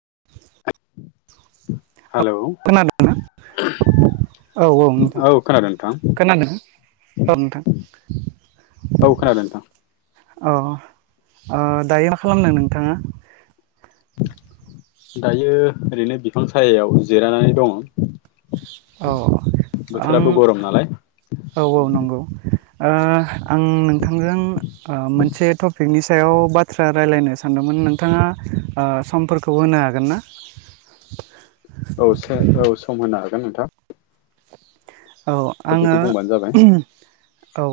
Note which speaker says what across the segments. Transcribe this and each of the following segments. Speaker 1: [inaudible]
Speaker 2: हेल'
Speaker 1: खोनादों औ औ नोंथां खोनादों। ओ नोंथां
Speaker 2: औ खोनादों नोंथां
Speaker 1: अ ओ दायो मा खालामनो नोंथाङा?
Speaker 2: दायो ओरैनो बिफां सायायाव जिरायनानै दङ।
Speaker 1: औ आं
Speaker 2: बोथोराबो गरम नालाय
Speaker 1: औ औ नंगौ ओ आं नोंथांजों ओ मोनसे टपिकनि सायाव बाथ्रा रायलायनो सानदोंमोन। नोंथाङा ओ समफोरखौ होनो हागोन ना?
Speaker 2: औ से औ सम होनो हागोन नोंथां।
Speaker 1: औ आङो
Speaker 2: टपिकखौ बुंबानो जाबाय
Speaker 1: औ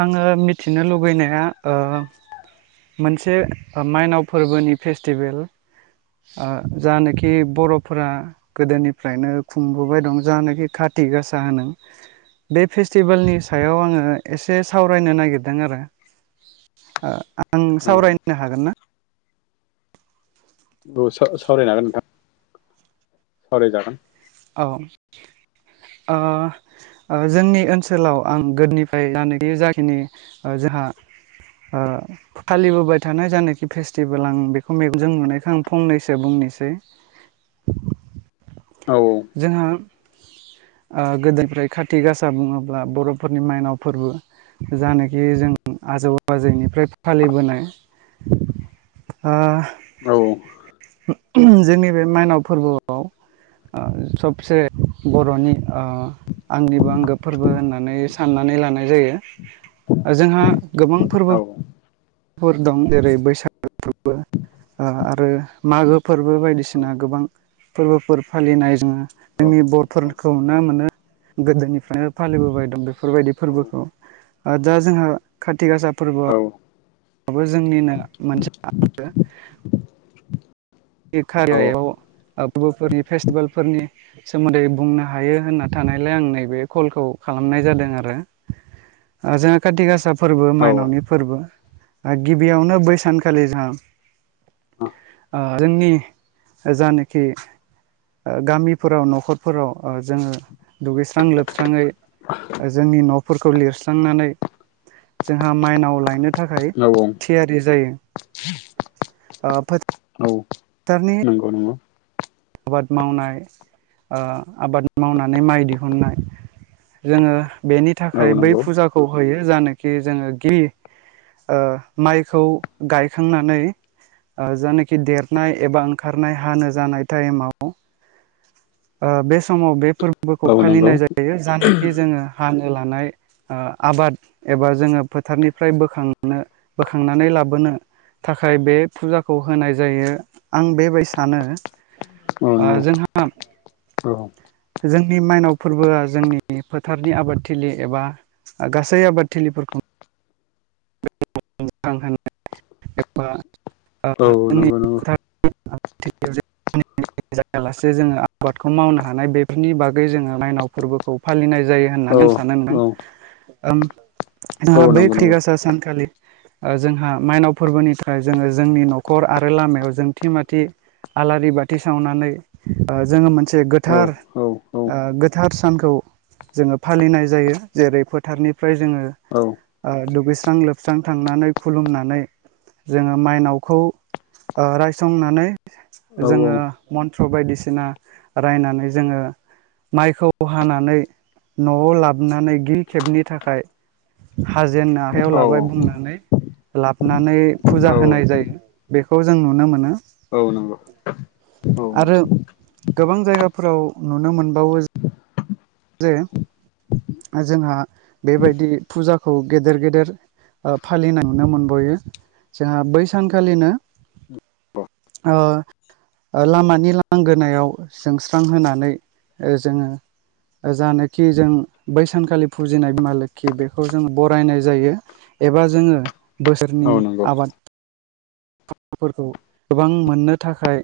Speaker 1: आङो मिथिनो लुबैनाया ओ मोनसे माइनाव फोरबोनि फेस्टिभेल। ओ जानाखि बर'फोरा गोदोनिफ्रायनो खुंबोबाय दं जानाखि खाथ थि गासा होनो। बे फेस्टिभेलनि सायाव आङो एसे सावरायनो नागिरदों आरो। ओ आं
Speaker 2: औ
Speaker 1: सावरायनो हागोन ना?
Speaker 2: औ सावरायनो हागोन नोंथां। सावराय जागोन।
Speaker 1: औ। ओ ओ जोंनि ओनसोलाव आं गोदनिफ्राय जाखिनि जाखिनि जो था ओ फालिबोबाय थानाय जायनाखि फेस्टिभेल आं बेखौ जों नुनायखाय आं फंनैसो बुं निसै
Speaker 2: औ
Speaker 1: जोंहा ओ गोदोनिफ्राय खाथि गासा बुङोब्ला बर'फोरनि माइनाव फोरबो। जानोखि जों आजौ आजैनिफ्राय फालिबोनाय। ओ
Speaker 2: औ
Speaker 1: जोंनि बे माइनाव फोरबोआव [unintelligible] सबसे बर'नि ओ आंगनिबो आंगो फोरबो होननानै साननानै लानाय जायो। जोंहा गोबां फोरबो
Speaker 2: औ औ
Speaker 1: फोर दं जेरै बैसागो फोरबो ओ आरो मागो फोरबो बायदिसिना गोबां फोरबोफोर फालिनाय जोङो जोंनि बर'फोरखौ नुनो मोनो। गोदोनिफ्रायनो फालिबोबाय दं बेफोरबायदि फोरबोखौ। दा जोंहा खारथि गासा
Speaker 2: औ
Speaker 1: फोरबोआव याबो जोंनिनो मोनसे आंगो। [unintelligible] फोरबोफोरनि फेस्टिभेलफोरनि सोमोन्दै बुंनो हायो होनना थानायलाय आं नैबे कलखौ खालामनाय जादों आरो ओ जोंहा खाथि गासा फोरबो
Speaker 2: औ
Speaker 1: माइनावनि फोरबो। ओ गिबियावनो बै सानखालि जोंहा
Speaker 2: औ
Speaker 1: ओ जोंनि जानोखि ओ गामिफोराव न'खरफोराव ओ जोङो दुगैस्रां लोबस्राङै जोंनि न'फोरखौ लिरस्रांनानै जोंहा माइनाव लायनो थाखाय
Speaker 2: नंगौ
Speaker 1: थियारि जायो। थारनि
Speaker 2: नंगौ
Speaker 1: आबाद मावनाय ओ आबाद मावनानै माइ दिहुननाय जोङो बेनि
Speaker 2: औ
Speaker 1: थाखाय बै
Speaker 2: नंगौ
Speaker 1: फुजाखौ होयो जानोखि जोङो खि ओ माइखौ गायखांनानै जानोखि देरनाय एबा ओंखारनाय हानो जानाय टाइमाव ओ बे समाव बे फोरब बोखौ
Speaker 2: औ नंगौ
Speaker 1: फालिनाय जायो जानोखि जोङो हानो लानाय ओ आबाद एबा जोङो फोथारनिफ्राय बोखांनो बोखांनानै लाबोनो थाखाय बे फुजाखौ होनाय जायो आं बेबाय सानो।
Speaker 2: औ नंगौ।
Speaker 1: आ
Speaker 2: औ
Speaker 1: जोंनि मायनाव फोरबोआ जोंनि फोथारनि आबादथिलि एबा गासै आबादथिलिफोरखौ [unintelligible] एबा ओ
Speaker 2: औ
Speaker 1: जोंनि
Speaker 2: नंगौ नंगौ।
Speaker 1: [unintelligible] जायालासे जोङो आबादखौ मावनो हानाय बेफोरनि बागै जोङो माइनाव फोरबोखौ फालिनाय जायो।
Speaker 2: औ
Speaker 1: होननानै सानो होनदों
Speaker 2: औ
Speaker 1: ओम जोंहा
Speaker 2: औ
Speaker 1: बै
Speaker 2: नंगौ
Speaker 1: खाथि
Speaker 2: नंगौ
Speaker 1: गासा सानखालि जोंहा माइनाव, फोरबोनिफ्राय जोङो जोंनि न'खर आरो लामायाव जोंथि माथि, आलारि बाथि सावनानै जोङो मोनसे
Speaker 2: औ
Speaker 1: गोथार,
Speaker 2: औ
Speaker 1: ओ गोथार सानखौ जोङो फालिनाय जायो जेरै फोथारनिफ्राय जोङो,
Speaker 2: औ
Speaker 1: दुगैस्रां लोबस्रां थांनानै खुलुमनानै, जोङो माइनावखौ रायसंनानै
Speaker 2: औ
Speaker 1: जोङो
Speaker 2: औ
Speaker 1: मन्त्र बायदिसिना रायनानै जोङो, माइखौ हानानै न'आव लाबोनानै गि खेबनि थाखाय हाजेन आखाइयाव
Speaker 2: औ
Speaker 1: लाबाय बुंनानै, लाबोनानै फुजा होनाय
Speaker 2: औ
Speaker 1: जायो बेखौ जों नुनो मोनो।
Speaker 2: औ नंगौ औ
Speaker 1: आरो
Speaker 2: नंगौ
Speaker 1: गोबां जायगाफोराव नुनो मोनबावो जे जोंहा बेबायदि फुजाखौ गेदेर गेदेर, फालिनाय नुनो मोनबयो जोंहा बै सानखालिनो, ओ लामानि लांगोनायाव जोंस्रां होनानै जोङो, जानिखि जों बैसानखालि फुजिनाय बिमा लोक्खि बेखौ जों बरायनाय जायो एब एबा जोङो बोसोरनि
Speaker 2: औ नंगौ
Speaker 1: आबाद, फोरखौ गोबां मोननो थाखाय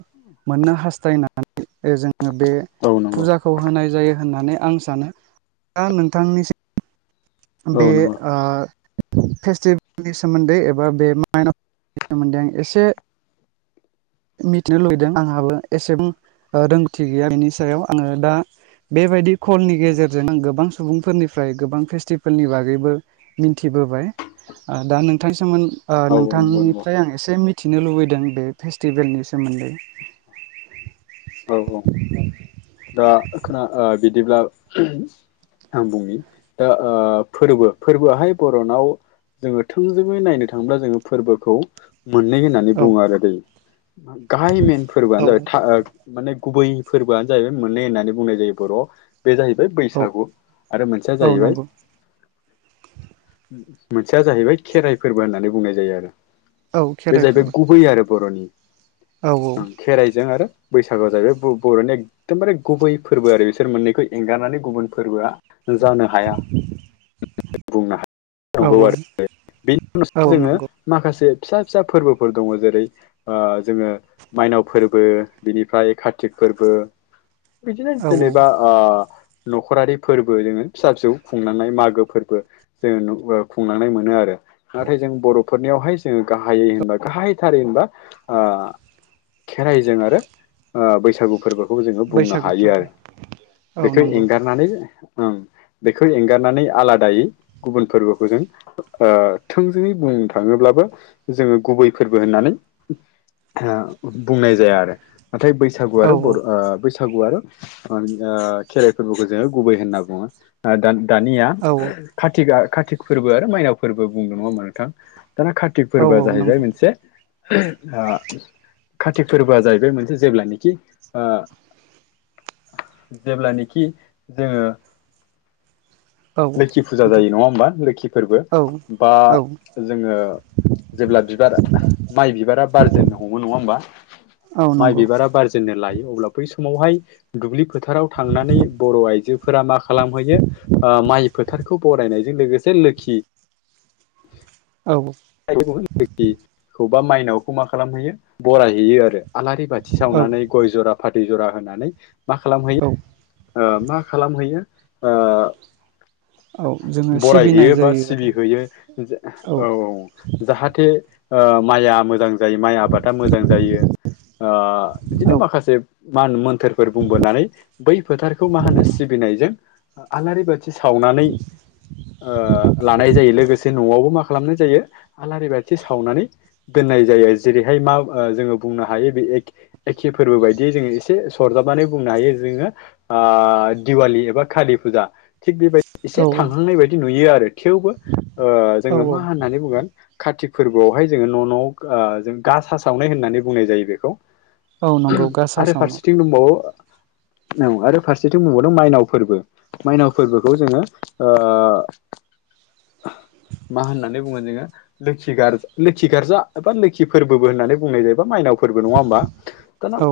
Speaker 1: मोननो हास्थायनानै जोङो बे
Speaker 2: औ नंगौ
Speaker 1: फुजाखौ होनाय जायो होननानै, आं सानो ।दा नोंथांनिसिम,
Speaker 2: औ
Speaker 1: बे
Speaker 2: नंगौ औ
Speaker 1: फेस्टिभेलनि सोमोन्दै एबा बे माइनाव, सोमोनदै आं एसे मिथिनो लुुबैदों आंहाबो एसेबां रोंगौथि गैया बिनि सायाव आङो दा बेबायदि, कलनि गेजेरजों आं गोबां सुबुंफोरनिफ्राय गोबां फेस्टिभेलनि बागैबो मिथिबोबाय, दा नोंथांनि सोमोन
Speaker 2: औ नंगौ नंगौ
Speaker 1: नोंथांनिफ्राय आं एसे मिथिनो लुबैदों बे फेस्टिभेलनि सोमोन मोन्दों,
Speaker 2: औ औ दा खोना बिदिब्ला, आं बुंनि दा ओ फोरबो फोरबो आवहाय बर'नाव, जोङो थोंजोङै नायनो थाङोब्ला जोङो फोरबोखौ मोननै होननानै
Speaker 1: औ
Speaker 2: बुङो आरो दै गाहाय मेन फोरबोआनो जाबाय था
Speaker 1: औ
Speaker 2: माने गुबै फोरबोआनो जाहैबाय मोननै होननानै बुंनाय जायो बर' बे जाहैबाय बैसागु आरो मोनसेया
Speaker 1: औ
Speaker 2: जाहैबाय।
Speaker 1: नंगौ
Speaker 2: मोनसेया जाहैबाय खेराइ फोरबो होननानै बुंनाय जायो आरो
Speaker 1: औ
Speaker 2: बे
Speaker 1: खेराइ
Speaker 2: जाहैबाय
Speaker 1: फोरबो
Speaker 2: गुबै आरो बर'नि।
Speaker 1: औ
Speaker 2: खेराइजों आरो बैसागु जाहैबाय बर'नि एकदमबारे गुबै फोरबो आरो बिसोर मोननैखौ एंगारनानै गुबुन फोरबोआ जानो हाया बुंनो हा
Speaker 1: औ
Speaker 2: नोंगौ आरो बेनि
Speaker 1: औ
Speaker 2: उनावसो जोङो
Speaker 1: नंगौ
Speaker 2: माखासे, फिसा फिसा फोरबोफोर दङ जेरै ओ जोङो मायनाव फोरबो बिनिफ्राय कारतिक फोरबो बिदिनो
Speaker 1: औ औ
Speaker 2: जेनेबा ओ न'खरारि फोरबो जोङो फिसा फिसौ खुंलांनाय मागो फोरबो जोङो खुंलांनाय मोनो आरो नाथाय जों बर'फोरनियावहाय जोङो गाहायै होनबा गाहायथारै होनबा ओ खेराइजों आरो ओ बैसागु फोरबोखौ जोङो बुंनो
Speaker 1: बैसागु
Speaker 2: हायो
Speaker 1: फोरबो
Speaker 2: आरो
Speaker 1: औ
Speaker 2: बेखौ
Speaker 1: नंगौ
Speaker 2: एंगारनानै ओं बेखो एंगारनानै आलादायै गुबुन फोरबोखौ जों थोंजोङै बुंनो थाङोब्ला, बो जोङो गुबै फोरबो होननानै ओ बुंनाय जाया। नाथाय बैसागु
Speaker 1: औ
Speaker 2: आरो बर' बै बैसागु आरो खेराइ फोरबोखौ जोङो गुबै होनना बुङो [unintelligible] दानिया
Speaker 1: औ
Speaker 2: कतिकआ कातिक फोरबो आरो माइनाव फोरबो बुंदों नङा हानबा नोंथां? दाना कार्तिक
Speaker 1: औ
Speaker 2: फोरबोआ
Speaker 1: औ
Speaker 2: जाहैबाय
Speaker 1: नंगौ
Speaker 2: मोनसे ओ कार्तिक फोरबोआ जाहैबाय मोनसे जेब्लानखि ओ जेब्लानाखि जोङो
Speaker 1: औ
Speaker 2: लोखि फुजा
Speaker 1: नोंथां
Speaker 2: जायो नङा होमबा लोखि फोरबो
Speaker 1: औ
Speaker 2: बा
Speaker 1: औ
Speaker 2: जोङो जेब्ला बिबार माइ बिबारा बारजेननो हमो नङा होमबा?
Speaker 1: औ
Speaker 2: माइ
Speaker 1: नंगौ
Speaker 2: बिबारा बारजेननो लायो अब्ला बै समावहाय दुब्लि फोथाराव थांनानै बर' आइजोफोरा मा खालामहैयो ओ‌ माइ फोथारखौ बराय नाय लोगोसे लोखि
Speaker 1: [inaudible] औ
Speaker 2: [unintelligible] बा मनाव मा खालाम हैयो आरो आलारि बाथि
Speaker 1: औ
Speaker 2: सावनानै गय जरा फाथै दै जरा होनानै मा
Speaker 1: औ
Speaker 2: खालामयो मा खालामहैयो?
Speaker 1: औ जोङो सिबिनाय
Speaker 2: बरायहैयो बा
Speaker 1: जायो आरो
Speaker 2: सिबिहैयो औ औ जाहाथे ओ माइआ मोजां जायो माइ आबादा मोजां जायो। ओ बिदिनो
Speaker 1: औ
Speaker 2: माखासे मान मोन्थोरफोर बुंबोनानै बै फोथारखौ मा होनो सिबिनो नै जों आलारि बाथ थि सावनानै ओ‌ लानाय जायो लोगोसे न'आवबो माख खालामनाय जायो आलारि बाथि सावनानै दोननाय जायो जेरैहाय मा जोङो बुंनो हायो बे एखे फोरबो बायदियै जोङो एसे सरजाबनानै बुंनो हायो जोङो ओ दिवालि एबा कालि फुजा थिग बेबायदि
Speaker 1: औ
Speaker 2: एसे
Speaker 1: औ
Speaker 2: थांहांनाय बायदि नुयो आरो थेवबो ओ
Speaker 1: औ
Speaker 2: जोङो मा होननानै बुगोन कातिक फोरबोआवहाय जोङो न' न' ओ जों गासा सावनाय होननानै बुंनाय जायो बेखौ।
Speaker 1: औ नंगौ गासा
Speaker 2: आरो
Speaker 1: सावनाय
Speaker 2: फारसेथिं दंबावो औ आरो फारसेथिं बुंबावदों माइनाव फोरबो माइनाव फोरबोखौ जोङो ओ
Speaker 1: [inaudible]
Speaker 2: मा होननानै बुङो जोङो लोखि गार्जा लोखि गार्जा एबा लोखि फोरबो होननानै बुंनाय जायोबा माइनाव फोरबो नङा ओमबा
Speaker 1: औ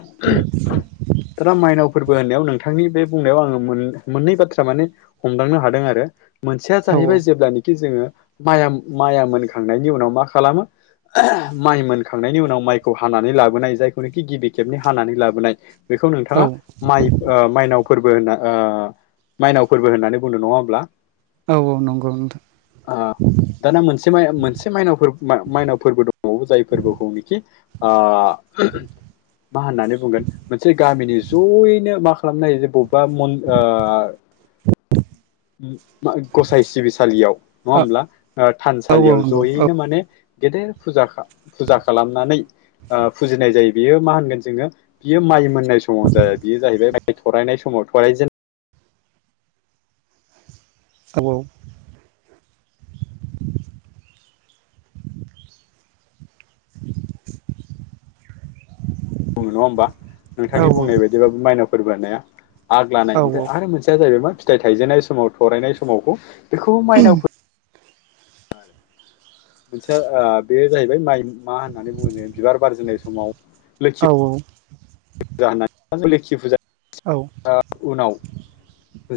Speaker 2: [unintelligible] दाना मायनाव फोरबो होननायाव नोंथांनि बे बुंनायाव आङो मोननै बाथ्रा माने हमदांनो हादों आरो मोनसेया
Speaker 1: औ
Speaker 2: जाहैबाय जेब्लानोखि जोङो माइ माइया मोनखांनायनि उनाव मा खालामो? माइ मोनखांनायनि उनाव माइखौ हानानै लाबोनाय जायखौनोखि गिबि खेबनि हानानै लाबोनाय बेखौ
Speaker 1: औ
Speaker 2: नोंथाङा माइ ओ माइनाव फोरबो होनना‌ ओ माइनाव फोरबो होननानै बुंनो नङा होमब्ला?
Speaker 1: औ नंगौ नोंथां
Speaker 2: ओ‌ दाना मोनसे माय मोनसे मनाव माइनावफोरबो दं जाय फोरबोखौनोखि ओ मा होननानै बुंगोन मोनसे गामिनि जयैनो मा खालामनो हायो जे बबेबा ओ ग'साइ सिबिसालियाव नङा होमब्ला
Speaker 1: औ
Speaker 2: थानसालियाव
Speaker 1: नंगौ औ
Speaker 2: जयैनो माने गेदेर फुजा फुजा खालामनानै फुजिनाय जायो बियो मा होनगोन जोङो बियो माइ मोनि नाय समाव जाया बेयो जाहैबाय माइ थरायनाय समाव थरायजेन
Speaker 1: आब' [inaudible]
Speaker 2: बुङो नङा होमबा
Speaker 1: औ
Speaker 2: नोंथांनि बुंनाय बायदिबाबो माइनाव फोरबोनाया आग लानाय
Speaker 1: औ
Speaker 2: ओमफ्राय आरो मोनसेया जाहैबाय मा फिथाइ थायजेननाय समाव थरायनाय समावखौ बेखौ माइनावफोर मोनसेया बे जाहैबाय माइ मा होननानै बुङो जों बिबार बारजिनाय समाव लोखि
Speaker 1: औ औ
Speaker 2: [unintelligible] लोखि फुजा ओ उनाव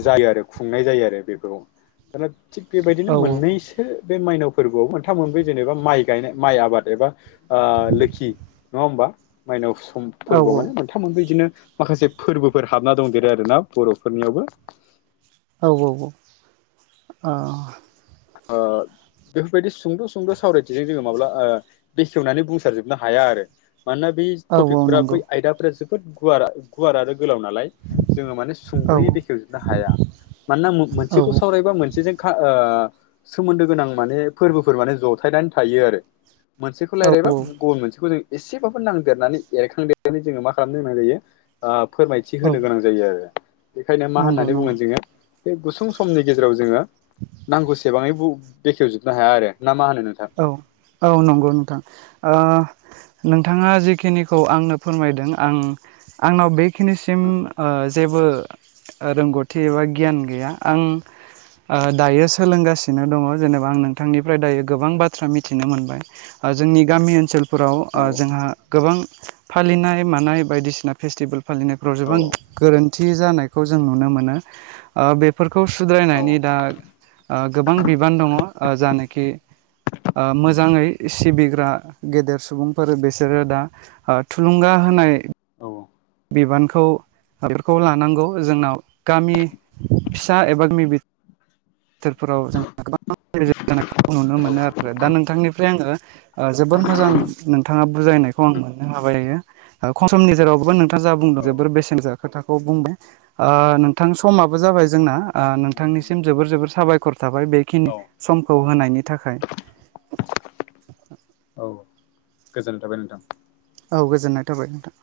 Speaker 2: जायो आरो खुंनाय जायो आरो बेफोरखौ दाना थिग बेबायदिनो मोननैसो बे माइनाव फोरबोयाव मोनथाम मोनब्रै जेनेबा माइ गायनाय माइ आबाद एबा ओ लोखि नङा ओमबा। माइनाव सम फोरबो माने थाम मोनब्रै बिदिनो माखासे फोरबो फोर हाबना दंदेरो आरोना बरफोरनि यावबो।
Speaker 1: औ औ औ ओ
Speaker 2: ओ बेफोर बायदि सुंद' सुंद' सावराय थिजों जोङो माब्ला ओ बेखेवनानै बुंसार जोबनो हाया आरो। मानोना बै
Speaker 1: औ
Speaker 2: टपिक
Speaker 1: औ
Speaker 2: फोरा बै
Speaker 1: नंगौ
Speaker 2: आयदा फोरा जोबोद गुवार गुवार आरो गोलाव नालाय जोङो माने
Speaker 1: औ
Speaker 2: सुंदयै बेखेव जोबनो हाया। मानोना मोब
Speaker 1: औ
Speaker 2: मोनसेखौ सावरायबा मोनसेजों खा आ सोमोन्दो गोनां माने फोरबो फोर माने जथायनानै थायो आरो। मोनसेखौ लायरायबा
Speaker 1: औ
Speaker 2: गुबुन मोनसेखौ जों एसेबाबो नांदेरनानै एरखां देरनानै जोङो मा खालामनो गोनां जायो ओ फोरमायथि
Speaker 1: औ
Speaker 2: होनो गोनां जायो आरो बेखायनो मा
Speaker 1: नंगौ
Speaker 2: होननानै बुङो
Speaker 1: नंगौ
Speaker 2: जोङो बे गुसुं समनि गेजेराव जोङो नांगौसे बाङै बेखेव जोबनो हाया आरो। ना मा होनो नोंथां
Speaker 1: औ औ नंगौ नोंथां ओ नोंथाङा जिखिनिखौ आंनो फोरमायदों आं आंनाव बे खिनिसिम ओ जेबो रोंगौथि एबा गियान गैया आं ओ दायो सोलोंगासिनो दङ जेनेबा आं नोंथां निफ्राय दायो गोबां बाथ्रा मिथिनो मोनबाय जोंनि गामि ओनसोल फोराव
Speaker 2: औ
Speaker 1: ओ जोंहा गोबां फालिनाय मानाय बायदिसिना फेस्टिबेल फालिनायफ्राव
Speaker 2: औ
Speaker 1: जोबां गोरोन थि जानायखौ जों नुनो मोनो ओ बेफोरखौ सुद्राय
Speaker 2: औ
Speaker 1: नायनि दा ओ गोबां बिबान दङ ओ जा नाखि ओ मोजाङै सिबिग्रा गेदेर सुबुंफोर बिसोरो दा ओ थुलुंगा होना नाय बिबानखौ बेफोरखौ लानांगौ जोंनाव गामि फिसा एबा मिबि थोर फोराव जोंहा [unintelligible] गोबां [unintelligible] जानायखौ नुनो
Speaker 2: औ
Speaker 1: मोनो आरो दा नोंथां निफ्राय आङो जोबोर मोजां नोंथाङा बुजाय नायखौ आं मोननो हाबाय दायो ओ खम समनि गेजेरावबो नो जा बुंदों
Speaker 2: औ
Speaker 1: जोबोर बेसेन [unintelligible] जा
Speaker 2: नंगौ
Speaker 1: खोथाखौ बुंदों ओ नोंथां समाबो जाबाय जोंना। ओ नोंथां निसिम जोबोर जोबोर साबायखर थाबाय बेखिनि
Speaker 2: औ
Speaker 1: समखौ होनायनि थाखाय।
Speaker 2: औ गोजोन थाबाय नोंथां।
Speaker 1: औ गोजोननाय थाबाय नोंथां।